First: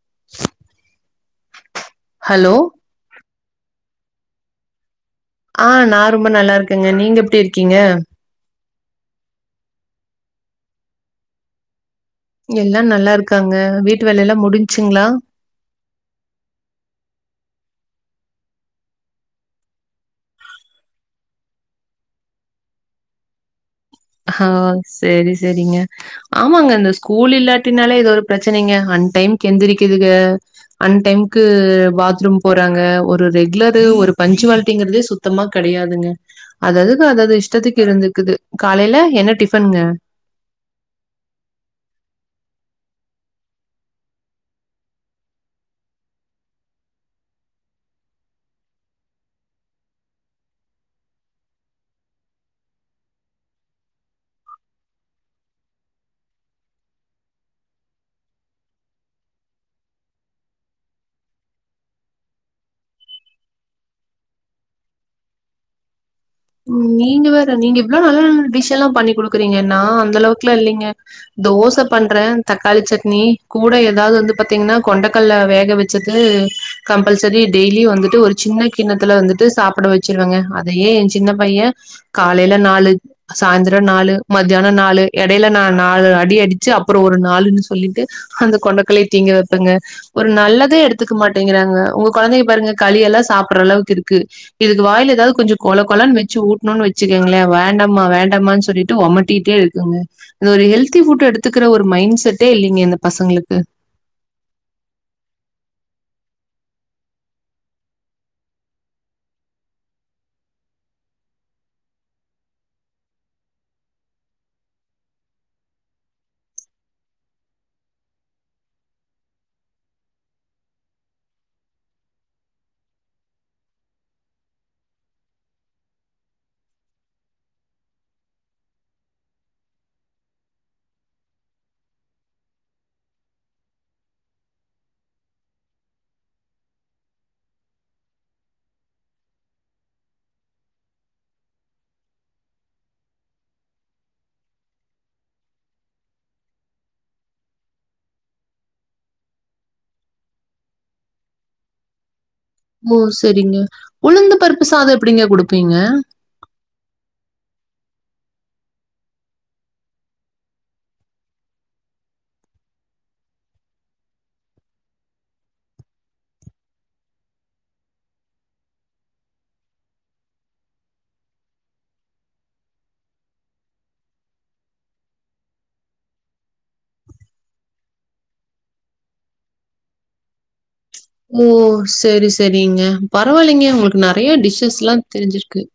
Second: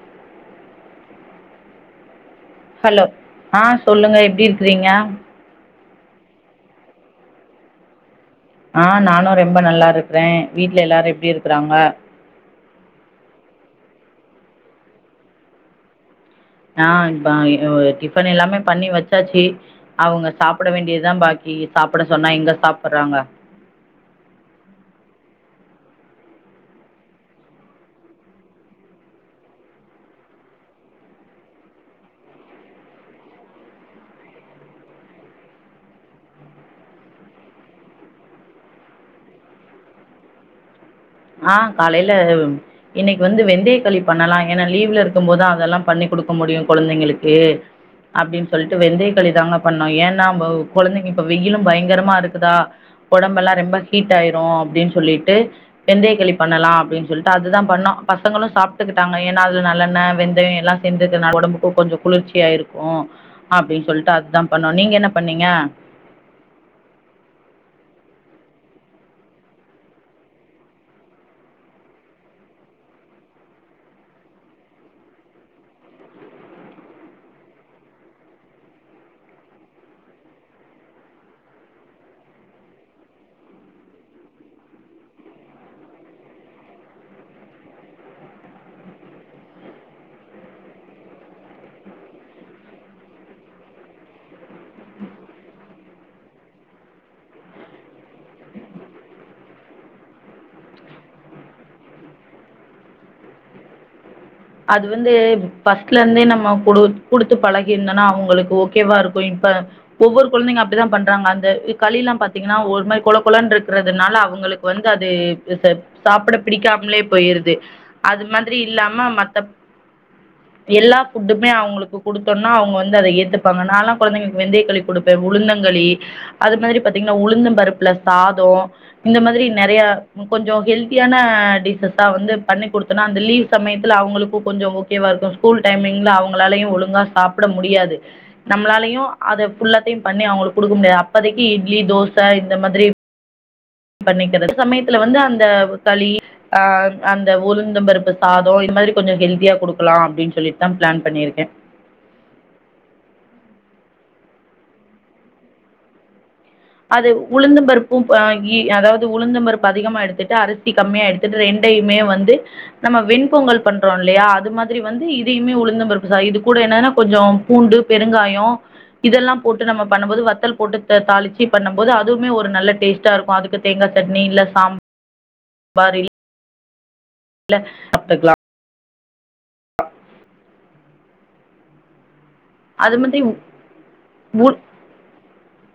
[inaudible] Hello ஆஹ் சொல்லுங்க எப்டி இருக்கிறீங்க ஆஹ் நா ரொம்ப நல்லா இருக்கேங்க நீங்க எப்டி இருக்கீங்க ஆஹ் நானும் ரொம்ப நல்லா இருக்குறேன் வீட்ல எல்லாரும எப்டி இருக்கறாங்க எல்லா நல்லா இருக்காங்க வீட்டு வேல எல்லாம் முடிஞ்ச்சுங்களா ஆஹ் ப ஆ டிஃபன் எல்லாமே பண்ணி வச்சாச்சு அவங்க சாப்பட வேண்டியதுதா பாக்கி சாப்ட சொன்னா எங்க சாப்பட்றாங்க ஆஹ் செரி செரிங்க ஆமாங்க இந்த ஸ்கூல் இல்லாட்டினாலே இது ஒரு பிரச்சனைங்க அன் டைம்க்கு எந்திரிக்குதுங்க அன் டைமுக்கு பாத்ரூம் போறாங்க ஒரு ரெகுலரு ஒரு பஞ்சுவாலிட்டிங்கறதே சுத்தமா கெடையாதுங்க அதுஅதுக்கு அததது இஷ்டத்துக்கு இருந்துக்குது காலைல என்ன டிஃபனுங்க ஆஹ் காலைல இன்னைக்கி வந்து வெந்தயக்களி பண்ணலா ஏன்னா லீவுல இருக்கும் போதுதா அதெல்லா பண்ணி குடுக்க முடியும் கொழந்தைங்களுக்கு அப்டின்னு சொல்ட்டு வெந்தயக்களிதாங்க பண்ணோ ஏன்னா கொழந்தைங்க இப்ப வெயிலு பயங்கரமா இருக்குதா ஒடம்பு எல்லா ரொம்ப ஹீட் ஆயிரு அப்டின்னு சொல்லிட்டு வெந்தயக்களி பண்ணலா அப்டின்னு சொல்ட்டு அதுதா பண்ணோம் பசங்களும் சாப்பிட்டுக்கிட்டாங்க ஏன்னா அதுல நல்லெண்ண வெந்தயோ எல்லா சேந்து இருக்கறனால ஒடம்புக்கும் கொஞ்சம் குளிர்ச்சியா இருக்கும் அப்டின்னு சொல்ட்டு அதான் பண்ணோம் நீங்க என்ன பண்ணீங்க நீங்க வேற நீங்க இவ்ளோ நல்ல நல்ல டிஷ் எல்லாம் பண்ணி குடுக்குறீங்க நா அந்த அளவுக்கல்லா இல்லைங்க தோசை பண்றே தக்காளி சட்னி கூட ஏதாவது வந்து பாத்தீங்கன்னா கொண்டைக்கல்ல வேக வச்சது கம்பல்சரி டெய்லி வந்துட்டு ஒரு சின்ன கிண்ணத்துல வந்துட்டு சாப்பிட வச்சிருவங்க அதையே சின்னப் பைய காலைல நாலு சாயந்திர நாலு மத்தியானம் நாலு எடையில நா நாலு அடி அடிச்சு அப்புறோ ஒரு நாலுன்னு சொல்லிட்டு அந்த கொண்டைக்கல்லய திங்க வைப்பேங்க ஒரு நல்லதே எடுத்துக்க மாட்டேங்கிறாங்க உங்க கொழந்தைய பாருங்க களி எல்லாம் சாப்பட்ற அளவுக்கு இருக்கு இதுக்கு வாயில ஏதாவது கொஞ்ச கொல கொழன்னு வச்சு ஊட்னோன்னு வச்சுக்கங்களே வேண்டாம்மா வேண்டாம்மானு சொல்லிட்டு ஒமட்டிட்டே இருக்குங்க இந்த ஒரு ஹெல்தி ஃபுட்ட எடுத்துக்கிற ஒரு மைண்ட செட்டே இல்லிங்க இந்த பசங்களுக்கு அது வந்து ஃபஸ்ட்ல இருந்தே நம்ம குடு குடுத்து பழகியிருந்தோன்னா அவங்களுக்கு ஓகேவா இருக்கும் இப்ப ஒவ்வொரு கொழந்தைங்க அப்டிதா பண்றாங்க அந்த களி எல்லாம் பாத்தீங்கன்னா ஒரு மாரி கொழகொழன்னு இருக்கிறதுனால அவங்களுக்கு வந்து அது ஆ சாப்ட பிடிக்காமலே போயிருது அது மாதிரி இல்லாம மத் எல்லா ஃபுட்டுமே அவங்களுக்கு குடுத்தோம்னா அவுங்க வந்து அத ஏத்துப்பாங்க நான்லா கொழந்தைங்களுக்கு வெந்தயக்களி கொடுப்பே உளுந்தங்களி அது மாரி பாத்தீங்கன்னா உளுந்தம் பருப்புல சாதோ இந்த மாதிரி நெறைய கொஞ்சம் ஹெல்த்தியான டிஷ்ஸஸா வந்து பண்ணி கொடுத்தோம்னா அந்த லீவ் சமயத்துல அவங்களுக் ப்ப கொஞ்ச ஓகேவா இருக்கும் ஸ்கூல் டைமிங்ல அவங்களாலையும் ஒழுங்கா சாப்ட முடியாது நம்மளாலையும் அத ஃபுல்லாத்தையும் பண்ணி அவங்களுக்கு குடுக்க முடியாது அப்போதைக்கு இட்லி தோசை இந்த மாதிரி பண்ணிக்கிறது சமயத்துல வந்து அந்த களி அஹ் அந்த உளுந்தம் பருப்பு சாதோ இந்த மாரி கொஞ்சம் ஹெல்தியா குடுக்கலாம் அப்டின்னு சொல்லிட்டுதா பிளான் பண்ணிருக்கே ஓ சரிங்க உளுந்தம் பருப்பு சாதோ எப்படிங்க குடுப்பீங்க அது உளுந்து பருப்பும் ஆ இ அதாவது உளுந்தப் பருப்பு அதிகமா எடுத்துட்டு அரிசி கம்மியா எடுத்துட்டு ரெண்டயுமே வந்து நம்ம வெண்பொங்கல் பண்றோ இல்லையா அது மாதிரி வந்து இதையுமே உளுந்தம் பருப்பு சாதோ இது கூட என்னன்னா கொஞ்சோ பூண்டு பெருங்காயோ இதெல்லா போட்டு நம்ம பண்ணும்போது வத்தல் போட்டு த தாளிச் [unintelligible] பண்ணும் போது அதுவுமே ஒரு நல்ல டேஸ்ட்டா இருக்கு அதுக்கு தேங்கா சட்னி இல்ல சாம் பார் இல்ல சாப்டுக்லா ஓ செரி செ செரிங்க அது மாதிரி பரவாயில்லைங்க உங்களுக்கு நெறைய உ டிஷ்ஸஸ்லாம் தெரிஞ்சுருக்கு க்கு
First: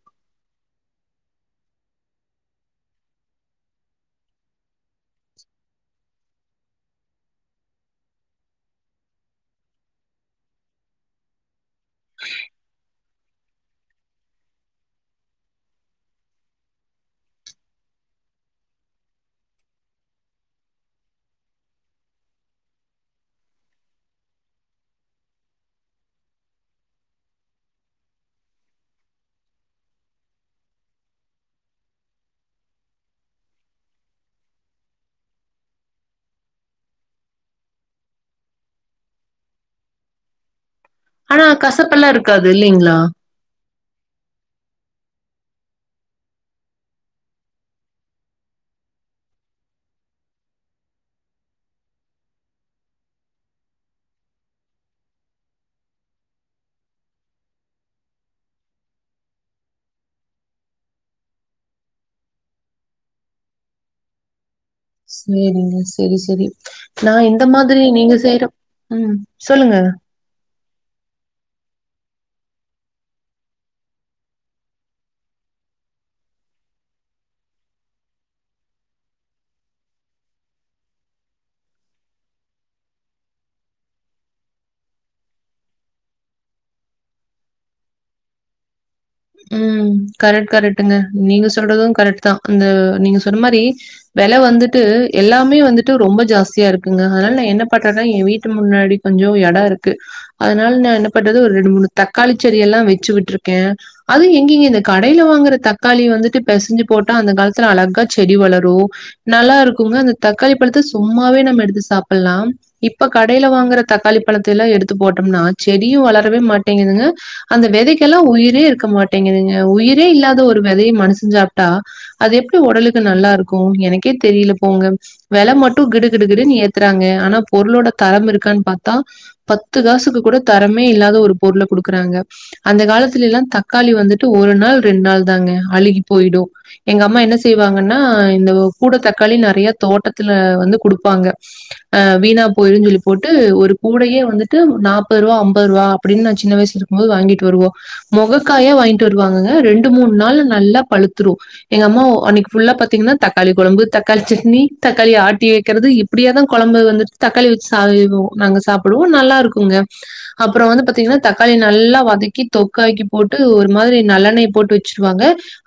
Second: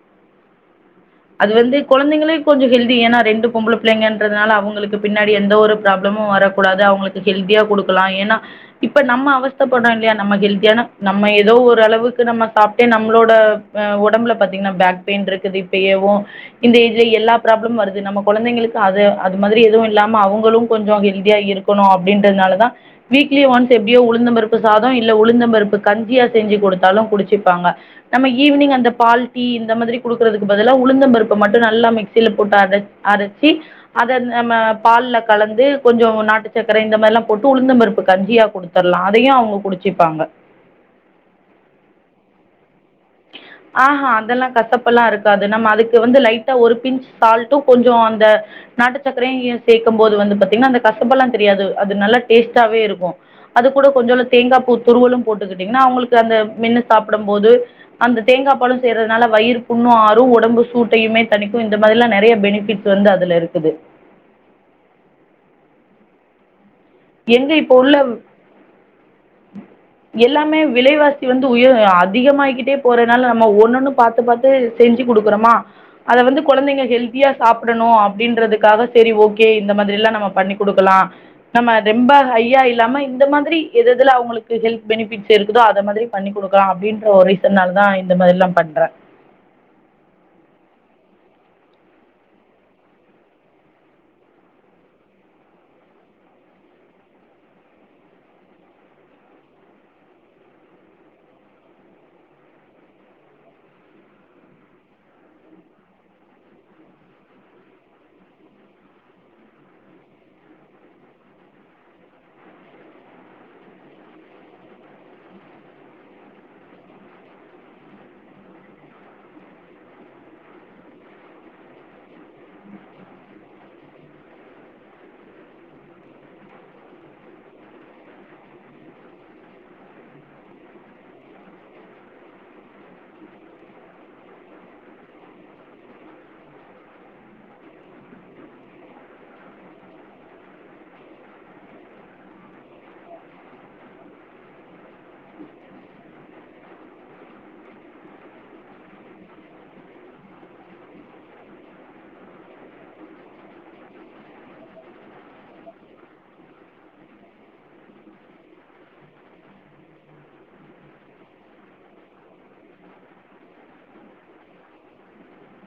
அது வந்து கொழந்தைங்களே கொஞ்ச ஹெல்தி ஏன்னா ரெண்டு பொம்பள பிள்ளைங்கன்றதுனால அவங்களுக்கு பின்னாடி எந்த ஒரு ப்ராப்ளமு வரக்கூடாது அவங்களுக்கு ஹெல்தியா குடுக்கலா ஏன்னா இப்ப நம்ம அவஸ்தப்படுறோ இல்லையா நம்ம ஹெல்தியானா நம்ம ஏதோ ஒரு அளவுக்கு நம்ம சாப்ட்டே நம்மளோட அஹ் ஒடம்புல பாத்திங்கன்னா பேக் பெயின் இருக்குது செய்யவு இந்த ஏஜ்ல எல்லா ப்ராப்ளமு வருது நம்ம கொழந்தைங்களுக்கு அது அது மாதிரி எதுவும் இல்லாம அவங்களும் கொஞ்சம் ஹெல்தியா இருக்கணு அப்டின்றதுனாலதான வீக்லி ஒன்ஸ் எப்டியோ உளுந்தம்பருப்பு சாதோ இல்ல உளுந்தம் பருப்பு கஞ்சியா செஞ்சு குடுத்தாலு குடிச்சிப்பாங்க நம்ம ஈவினிங் அந்த பால் டீ இந்த மாதிரி குடுக்கறதுக் க்கு பதிலா உளுந்தம்பருப்ப மட்டு நல்லா மிக்சியில போட்டு அரைச் அரைச்சி அதை நம்ம பால்ல கலந்து கொஞ்சோ நாட்டுச் சக்கரை இந்த மாரி எல்லாம் போட்டு உளுந்தம்பருப்பு கஞ்சியா குடுத்தரலாம் அதையு அவங்க குடிச்சுப்பாங்க ஆனா கசப்பெல்லா இருக்காது இல்லைங்களா ஆஹ்ஹா அதெல்லா கசப்பல்லா இருக்காது நம்ம அதுக்கு வந்து லைட்டா ஒரு பின்ச் சால்ட்டும் கொஞ்சோ அந்த நாட்டு சக்கரையும் சேக்கும் போது வந்து பாத்தீங்கன்னா அந்த கசப்பல்லா தெரியாது அது நல்லா டேஸ்ட்டாவே இருக்கும் அது கூட கொஞ்சோண்டு தேங்கா பூ துருவலும் போட்டுக்கிட்டீங்கன்னா அவங்களுக்கு அந்த மெண்ணு சாப்பிடும் போது அந்த தேங்காப் பாலும் சேர்றதுனால வயிறு புண்ணும் ஆறும் ஒடம்பு சூட்டையுமே தணிக்கும் இந்த மாதிரிலா நெறைய பெனிஃபிட்ஸ் வந்து அதுல இருக்குது சேரிங்க செரி செரி நான் இந்த எங்க இப்போ மாதிரி உள்ள நீங்க செய்யற உம் சொல்லுங்க எல்லாமே விலைவாசி வந்து உயர் அதிகமாயிக்கிட்டே போறதுனால நம்ம ஒண்ணுன்னு பாத்து பாத்து செஞ்சு குடுக்குறோமா அத வந்து கொழந்தைங்க ஹெல்தியா சாப்பிடணு அப்டின்றதுக்காக செரி ஓகே இந்த மாதிரி எல்லா நம்ம பண்ணி் குடுக்கலா நம்ம ரொம்ப ஹைய்யா இல்லாம இந்த மாதிரி எத எதுல அவங்களுக்கு ஹெல்த் பெனிஃபிட்ஸ் இருக்குதோ அத மாதிரி பண்ணி குடுக்கலா அப்படின்ற ஒரு ரீசனாலதா இந்த மாரி எல்லாம் பண்றே உம் கரெக்ட் கரெக்ட்டுங்க நீங்க சொல்றதும் கரெக்ட்தா அந்த நீங்க சொன்ன மாரி வெலை வந்துட்டு எல்லாமே வந்துட்டு ரொம்ப ஜாஸ்தியா இருக்குங்க அதனால நா என்ன பண்றன்னா ஏன் வீட்டு முன்னாடி கொஞ்சோ எடோ இருக்கு அதனால நான் என்ன பண்றது ஒரு ரெண்டு மூணு தக்காளி செடிய எல்லாம் வச்சு விட்ருக்கே அது எங்கீங்க இந்த கடையில வாங்குற தக்காளி வந்துட்டு பெசஞ்சு போட்டா அந்த காலத்துல அழகா செடி வளரு நல்லா இருக்குங்க அந்த தக்காளி பழத்த சும்மாவே நம்ம எடுத்து சாப்பிட்லாம் இப்ப கடையில வாங்கற தக்காளி பழத்த எல்லாம் எடுத்து போட்டோம்னா செடியும் வளரவே மாட்டேங்குதுங்க அந்த வெதைக்கெல்லா உயிரே இருக் க்க மாட்டேங்குதுங்க உயிரே இல்லாத ஒரு வெதைய மனுசஞ் சாப்ட்டா அது எப்டி ஒடலுக்கு நல்லா இருக்கும் எனக்கே தெரியல போங்க வெல மட்டு கிடுகிடுகிடுன்னு ஏத்துறாங்க ஆனா பொருளோட தரம் இருக்கான்னு பாத்தா பத்து காசுக்கு கூட தரமே இல்லாத ஒரு பொருளை குடுக்குறாங்க அந்த காலத்துல எல்லாம் தக் தக்காளி வந்துட்டு ஒரு நாள் ரெண்டு நாள் தாங்க அழுகி போயிடு எங்க அம்மா என்ன செய்வாங்கன்னா இந்த கூட தக்காளி நெறைய தோட்டத்துல வந்து குடுப்பாங்க அஹ் வீணா போயிருன்னு சொல்லிப் போட்டு ஒரு கூடையே வந்துட்டு நாப்பது ரூபா அம்பது ரூபா அப்படின்னு நா சின்ன வயசுல இருக்கும் போது வாங்கிட்டு வருவோ மொக க்காயா வாங்கிட்டு வருவாங்கங்க ரெண்டு மூணு நால்ல நல்லா பழுத்துரும் எங்க அம்மா அன்னைக்கு புல்லா பாத்தீங்கன்னா தக்காளி குழம்பு தக்காளி சட்னி தக்காளி ஆட்டி வைக்கறிது இப்படியே தான் குழம்பு வந்துட்டு தக்காளி வச்சு செய்வோம் நாங்க சாப்பிடுவோம் நல்லா இருக்குங்க அப்புறம் வந்து பா்த்தீங்கன்னா தக்காளி நல்லா வதக்கி தொக்காகி போட்டு ஒரு மாதிரி நல்லெண்ணெய் போட்டு வச்சிருவாங்க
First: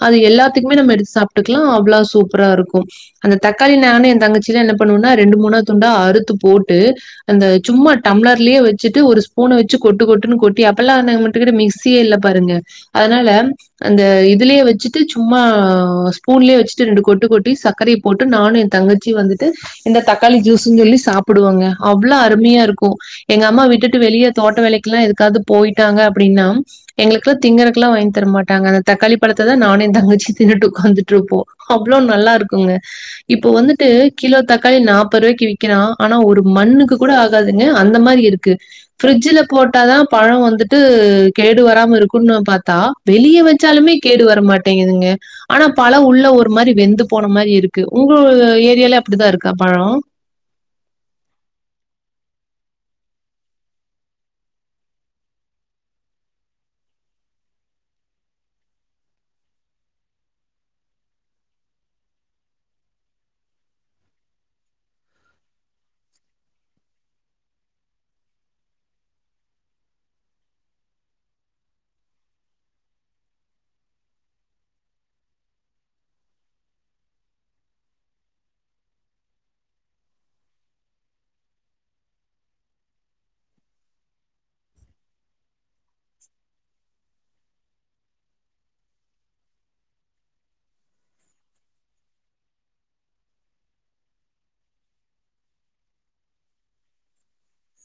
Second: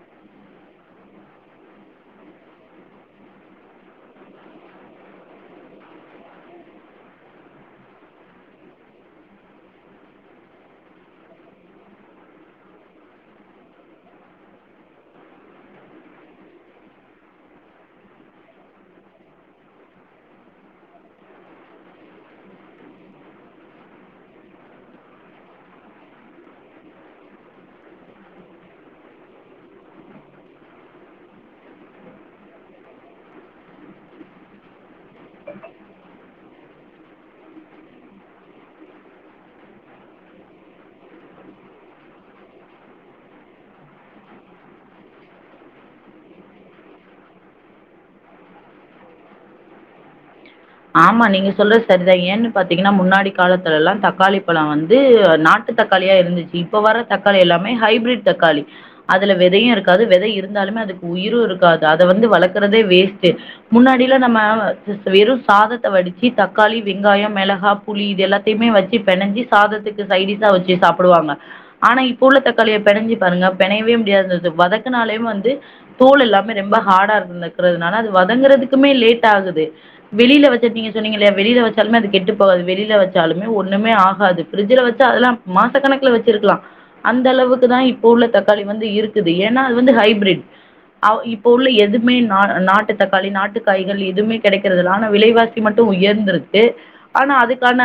அது எல்லாத்துக்குமே நம்ம எடுத்து சாப்பிட்டுக்கலாம் அவ்வளவு சூப்பரா இருக்கும் அந்த தக்காளி நன்ன என் தங்கச்சியிலாம் என்ன பண்ணுவும்னா ரெண்டு மூணா துண்டா அறுத்து போட்டு அந்த சும்மா டம்ளர்லேயே வச்சுட்டு ஒரு ஸ்பூனை வச்சு கொட்டு கொட்டுன்னு கொட்டி அப்பெல்லாம் அ கிட்ட மிக்சிய இல்ல பாருங்க அதனால அந்த இதுலயே வச்சுட்டு சும்மா ஸ்பூன்லயே வச்சுட்டு ரெண்டு கொட்டு கொட்டி சக்கரைய போட்டு நானும் என் தங்கச்சி வந்துட்டு இந்த தக்காளி ஜூஸ்ன்னு சொல்லி சாப்பிடுவாங்க அவ்வளவு அருமையா இருக்கும் எங்க அம்மா விட்டுட்டு வெளியே தோட்ட வேலைக்கெ எல்லாம் எதுக்காவது போயிட்டாங்க அப்டின்னா எங்களுக்குல்லாம் திங்கரக்கெல்லாம் வாங்கி தரமாட்டாங்க அந்த தக்காளி பழத்தை தான் நானும் என் தங்கச்சியும் தின்னுட்டு உக்காந்துட்டு இருப்போம் அவ்ளோ நல்லா இருக்குங்க இப்போ வந்துட்டு கிலோ தக்காளி நாற்பது ரூபாய்க்கு விக்கரான் ஆனா ஒரு மண்ணுக்கு கூட ஆகாதுங்க அந்த மாரி இருக்கு ஃப்ரிட்ஜ்ஜில போட்டாதான் பழம் வந்துட்டு கெ டு வராம இருக்குன்னு பார்த்தா வெளியே வச்சாலுமே கேடு வர மாட்டேங்குதுங்க ஆனா பல உள்ள ஒரு மாரி வெந்து போன மாரி இருக்கு உங்க ஏரியால அப்படித்தான் இருக்கா பழம் ஆமா நீங்க சொல்ற சரிதான் ஏன்னு பாத்தீங்கன்னா முன்னாடி காலத்துல எல்லாம் தக்காளி பழம் வந்துஹ நாட்டு தக்காளியா இருந்துச்சு இப்ப வர் தக்காளி எல்லாமே ஹைப்ிரிட் தக்காளி அதுல விதையும் இருக்காது விதை இருந்தாலுமே அதுக்கு உயிரும் இருக்காது அதை வந்து வளர்க்குறதே வேஸ்ட்ட் முன்னாடியில நம்ம வெறும் சாதத்த வடிச்சி தக்காளி வெங்காயம் மிளகாய் புளி இது எல்லாத்தையுமே வச்சு பிணைஞ்சி சாதத்துக்கு சைடிஸா வச்சு சாப்பிடுவாங்க ஆனா இப்போ உள்ள தக்காளிய பெணஞ்சி பாருங்க பெணையவே முடியா இருந்தது வதக்கனாலே வந்து தோள் எல்லாமே ரொம்ப ஹார்டா இருந்தக்கிறதுனால அது வதங்கறதுக்குமே லேட் ஆகுது வெளில வச்சுட்டீங்க சொன்னீங்கலையா வெளியில வச்சாலுமே அது கெட்டு போகாது வெளியில வச்சாலுமே ஒண்ணுமே ஆகாது ஃப்ரிட்ஜ்ஜில வச்சா அதெல்லாம் மாசக்கணக்கல வச்சிருக்கலாம் அந்த அளவுக்கு தான் இப்போ உள்ள தக்காளி வந்து இருக்குது ஏன்னா அது வந்து ஹைப்ரிட் அ இப்போ உள்ள எதுவுமே நா நாட்டு தக்காளி நாட்டுக்காய்கள் எதுமே கிடைக்கறதில்ல விலைவாசி மட்டும் உயர்ந்திருக்கு ஆனா அதுக்கான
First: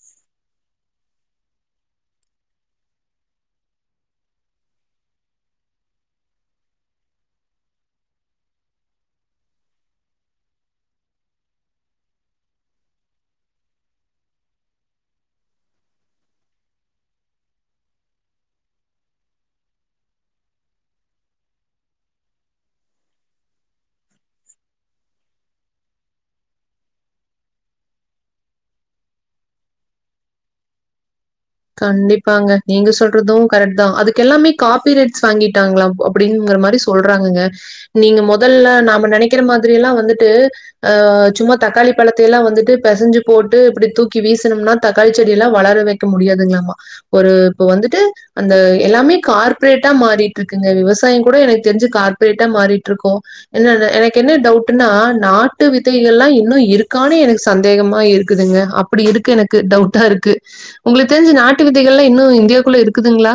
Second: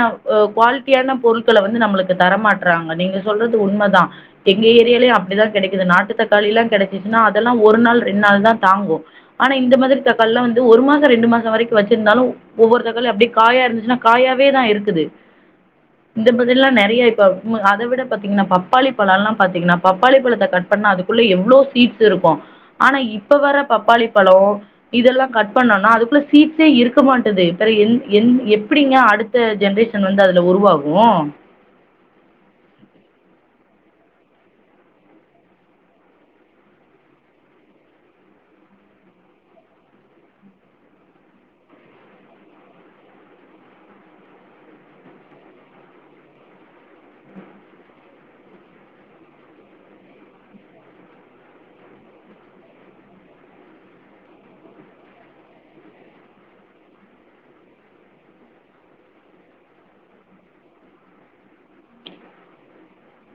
குவாலிட்டியான பொருட்களை வந்து நம்ளுக்கு தர மாட்ராங்க நீங்க சொல்றது உண்மதான் எங்க ஏரியாலயும் அப்டிதான் கெடைக்குது நாட்டு தக்களிலாம் கெடசிசினா அதெல்லாம் ஒரு நாள் ரெண்ட் நாள் தான் தாங்கும் ஆனா இந்த மாதிரி தக்காளிலாம் வந்து ஒரு மாசம் ரெண்டு மாசம் வரைக்கும் வச்சி ல ஒவ்வொரு தக்காளி அப்படியே காயா இருந்துச்சுன்னா காயாவே தான் இருக்குது இந்த மாதிரல்லாம் நிறைய இப்ப அத விட பாத்தீங்கன்னா பப்பாளி பழம்ல்லாம் பாத்திங்கன்னா பப்பாளி பழத்தை கட் பண்ணா அதுக்குள்ள எவ்ளோ சீட்ஸ் இருக்கும் ஆனா இப்ப வர பப்பாளி பழம் இதெல்லாம் கட் பண்ணனா அதுக்குள்ள சீட் [unintelligible] இருக்க மாட்டது பிற என் என் எப்டிங்க அடுத்த ஜென்ரேஷன் வந்து அதுல உருவாகும் கண்டிப்பாங்க நீங்க சொல்றதும் கரெக்ட் தான் அதுக்கெல்லாமே காபிரைட்ஸ் வாங்கிட்டாங்களாம் அப்டிங்கற மாரி சொல்றாங்கங்க நீங்க மொதல்ல நாம நனைக்கிற மாரிலாம் வந்துட்டு ஆஹ் சும்மா தக்காளி பழத்தல்லாம் வந்துட்டு பசஞ்சு போட்டு இப்டி தூக்கி வீசனும்னா தக்காளி செடி எல்லாம் வளர வைக்க முடியாது [unintelligible] ஒரு இப்ப வந்துட்டு அந்த எல்லாமே கார்பரேட்டா மாறிட்டு இருக்குங்க விவசாயம் கூட எனக்கு தெரிஞ்சு கார்ப்பரேட்டா மாறிட்டு இருக்கும் என்ன எனக்கு என்ன டவுட்னா நாட்டு விதைகள் எல்லாம் இன்னும் இருக்கானனு எனக்கு சந்தேகமா இருக்குதுங்க அப்படி இருக்கு எனக்கு டவுட்டா இருக்கு உங்களுக் தெரிஞ்சி நாட்டு விதைகள்ல்லாம் இன்னும் இந்தியாக்குள்ள இருக்குதுங்களா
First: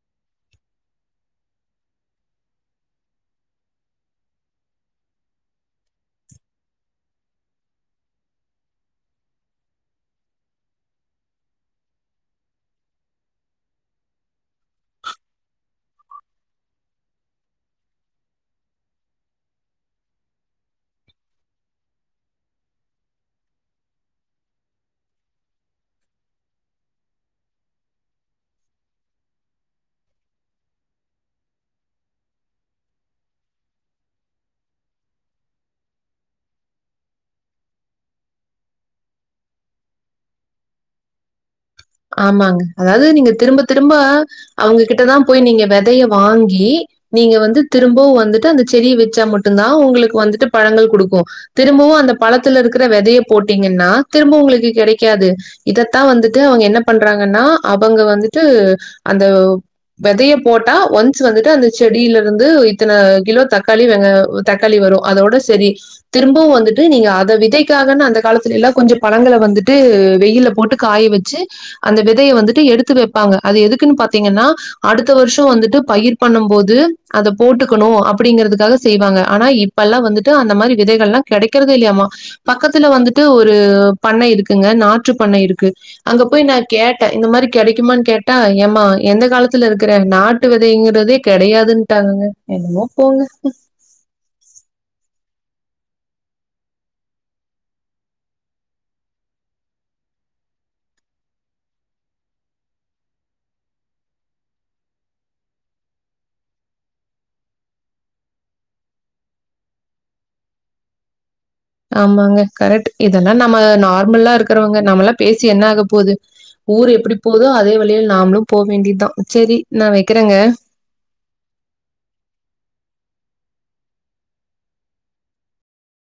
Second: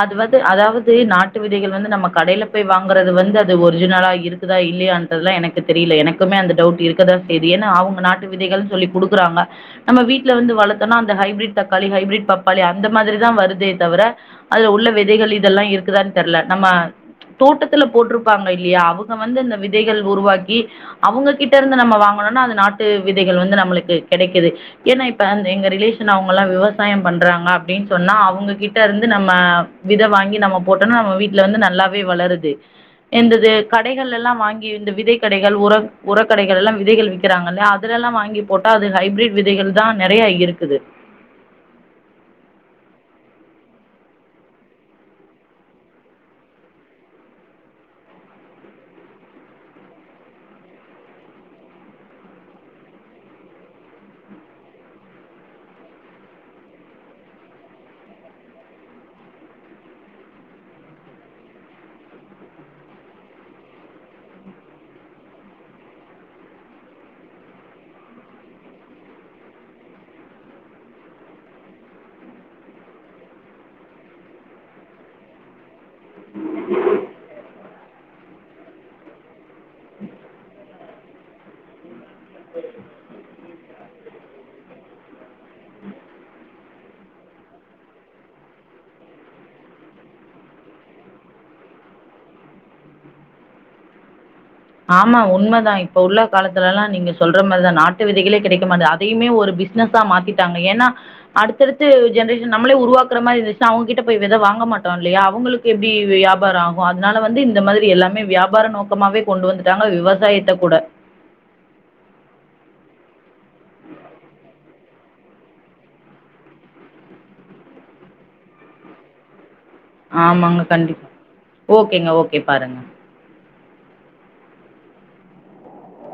அது வது அதாவது நாட்டு விதைகள் வந்து நம்ம கடையில போய் வாங்கறது வந்து அது ஒரிஜினலா இருக்குதா இல்லையான்ன்றதுல்லாம் எனக்கு தெரில எனக்குமே அந்த டவுட் இருக்குதா செய்து ஏன்னா அவங்க நாட்டு விதைகள்ன்னு சொல்லி குடுக்குறாங்க நம்ம வீட்டுல வந்து வளர்த்தோனா அந்த ஹைபிரிட் தக்காளி ஹைபிரிட் பப்பாளி அந்த மாதிரிதான் வருதே தவிர அதுல உள்ள விதைகள் இதெல்லாம் இருக்குதான்னு தெரில நம்ம தோட்டத்துல போட்டிருப்பாங்க இல்லையா அவங்க வந்து இந்த விதைகள் உருவாக்கி அவங்ககிட்ட இருந்து நம்ம வாங்கணும்னா அது நாட்டு விதைகள் வந்து நம்மளுக்கு கிடைக்குது ஏன்னா இப்ப அந்த எங்க ரிலேஷன் அவங்க எல்லாம் விவசாயம் பண்றாங்க அப்டின்னு சொன்னா அவங்ககிட்ட இருந்து நம்ம நம்ம விதை வாங்கி நம்ம போட்டோம்னா நம்ம வீட்ல வந்து நல்லாவே வளருது எந்தது கடைகள் எல்லாம் வாங்கி இந்த விதை கடைகள் உர உரக் கடைகள் எல்லாம் விதைகள் விறக்கிறாங்கல்ல அதுல எல்லாம் வாங்கி போட்டா அது ஹைப்ரட் விதைகள் தான் நிறைய இருக்குது ஆமாங்க அதாவது நீங்க திரும்ப திரும்ப அவங்ககிட்டதான் போய் நீங்க வெதய வாங்கி நீங்க வந்து திரும்பவும் வந்துட்டு அந்த செடிய வச்சா மட்டும்தான் உங்களுக்கு வந்துட்டு பழங்கள் கொடுக்கும் திரும்பவும் அந்த பழத்துல இருக்கிற விதைய போட்டீங்கன்னா திரும்பவும் உங்களுக்கு கிடைக்காது இதத்தான் வந்துட்டு அவங்க என்ன பண்றாங்கன்னா அவங்க வந்துட்டு அந்த வெதைய போட்டா ஒன்ஸ் வந்துட்டு அந்த செடியில இருந்து இத்தன கிலோ தக்காளி வெங்க தக்காளி வரும் அதோட சரி திரும்பவும் வந்துட்டு நீங்க அத விதைக்காகன்ன அந்த காலத்துல எல்லாம் கொஞ்சம் பழங்களை வந்துட்டு வெயில போட்டு காய வச்சு அந்த விதைய வந்துட்டு எடுத்து வைப்பாங்க அது எதுக்குன்னு பாத்தீங்கன்னா அடுத்த வருஷம் வந்துட்டு பயிர் பண்ணும் போது அதை போட்டுக்கணும் அப்படிங்கிறதுக்காக செய்வாங்க ஆனா இப்பெல்லாம் வந்துட்டு அந்த மாரி விதைகள்ல்லாம் கிடைக்கறதே இல்லையாமா பக்கத்துல வந்துட்டு ஒரு பண்ணை இருக்குங்க நாற்று பண்ணை இருக்கு அங்க போய் ந கேட்டேன் இந்த மாரி கிடைக்குமான்னு கேட்டா ஏமா எந்த காலத்துல இருக்கிறேன் நாட்டு விதைங்கிறதே கிடையாதுட்டாங்கங்க என்னமோ போங்க ஆமா உண்மதான் இப்ப உள்ள காலத்துல எல்லாம் நீங்க சொல்ற மாரிதான் நாட்டு விதைகளே கிடைக்க மாட்டிது அதையுமே ஒரு பிசினஸா மாத்திட்டாங்க ஏன்னா அடுத்தடு ஜென்ரேஷன் நம்மளே உருவாக்குற மாரி இருந்துச்ன்னா அவங்ககிட்ட போய் விதை வாங்க மாட்டோம் இல்லையா அவங்களுக்கு எப்படி வியாபாரம் ஆகும் அதனால வந்து இந்த மாரி எல்லாமே வியாபார நோக்கமாவே கொண்டு வந்துட்டாங்க விவசாயத்தை கூட ஆமாங்க கரெக்ட் இதெல்லாம் மா நார்மலா இருக்கு இருக்கிறவங்க நம்மல்லாம் பேசி என்ன ஆக போது ஊர் எப்படி போதுஅதே வழியில் நாமளும் போ வேண்டியதான் சரி நான் வைக்கிறேங்க. ஆமாங்க கண்டிப்பா ஓகேங்க ஓகே பாருங்க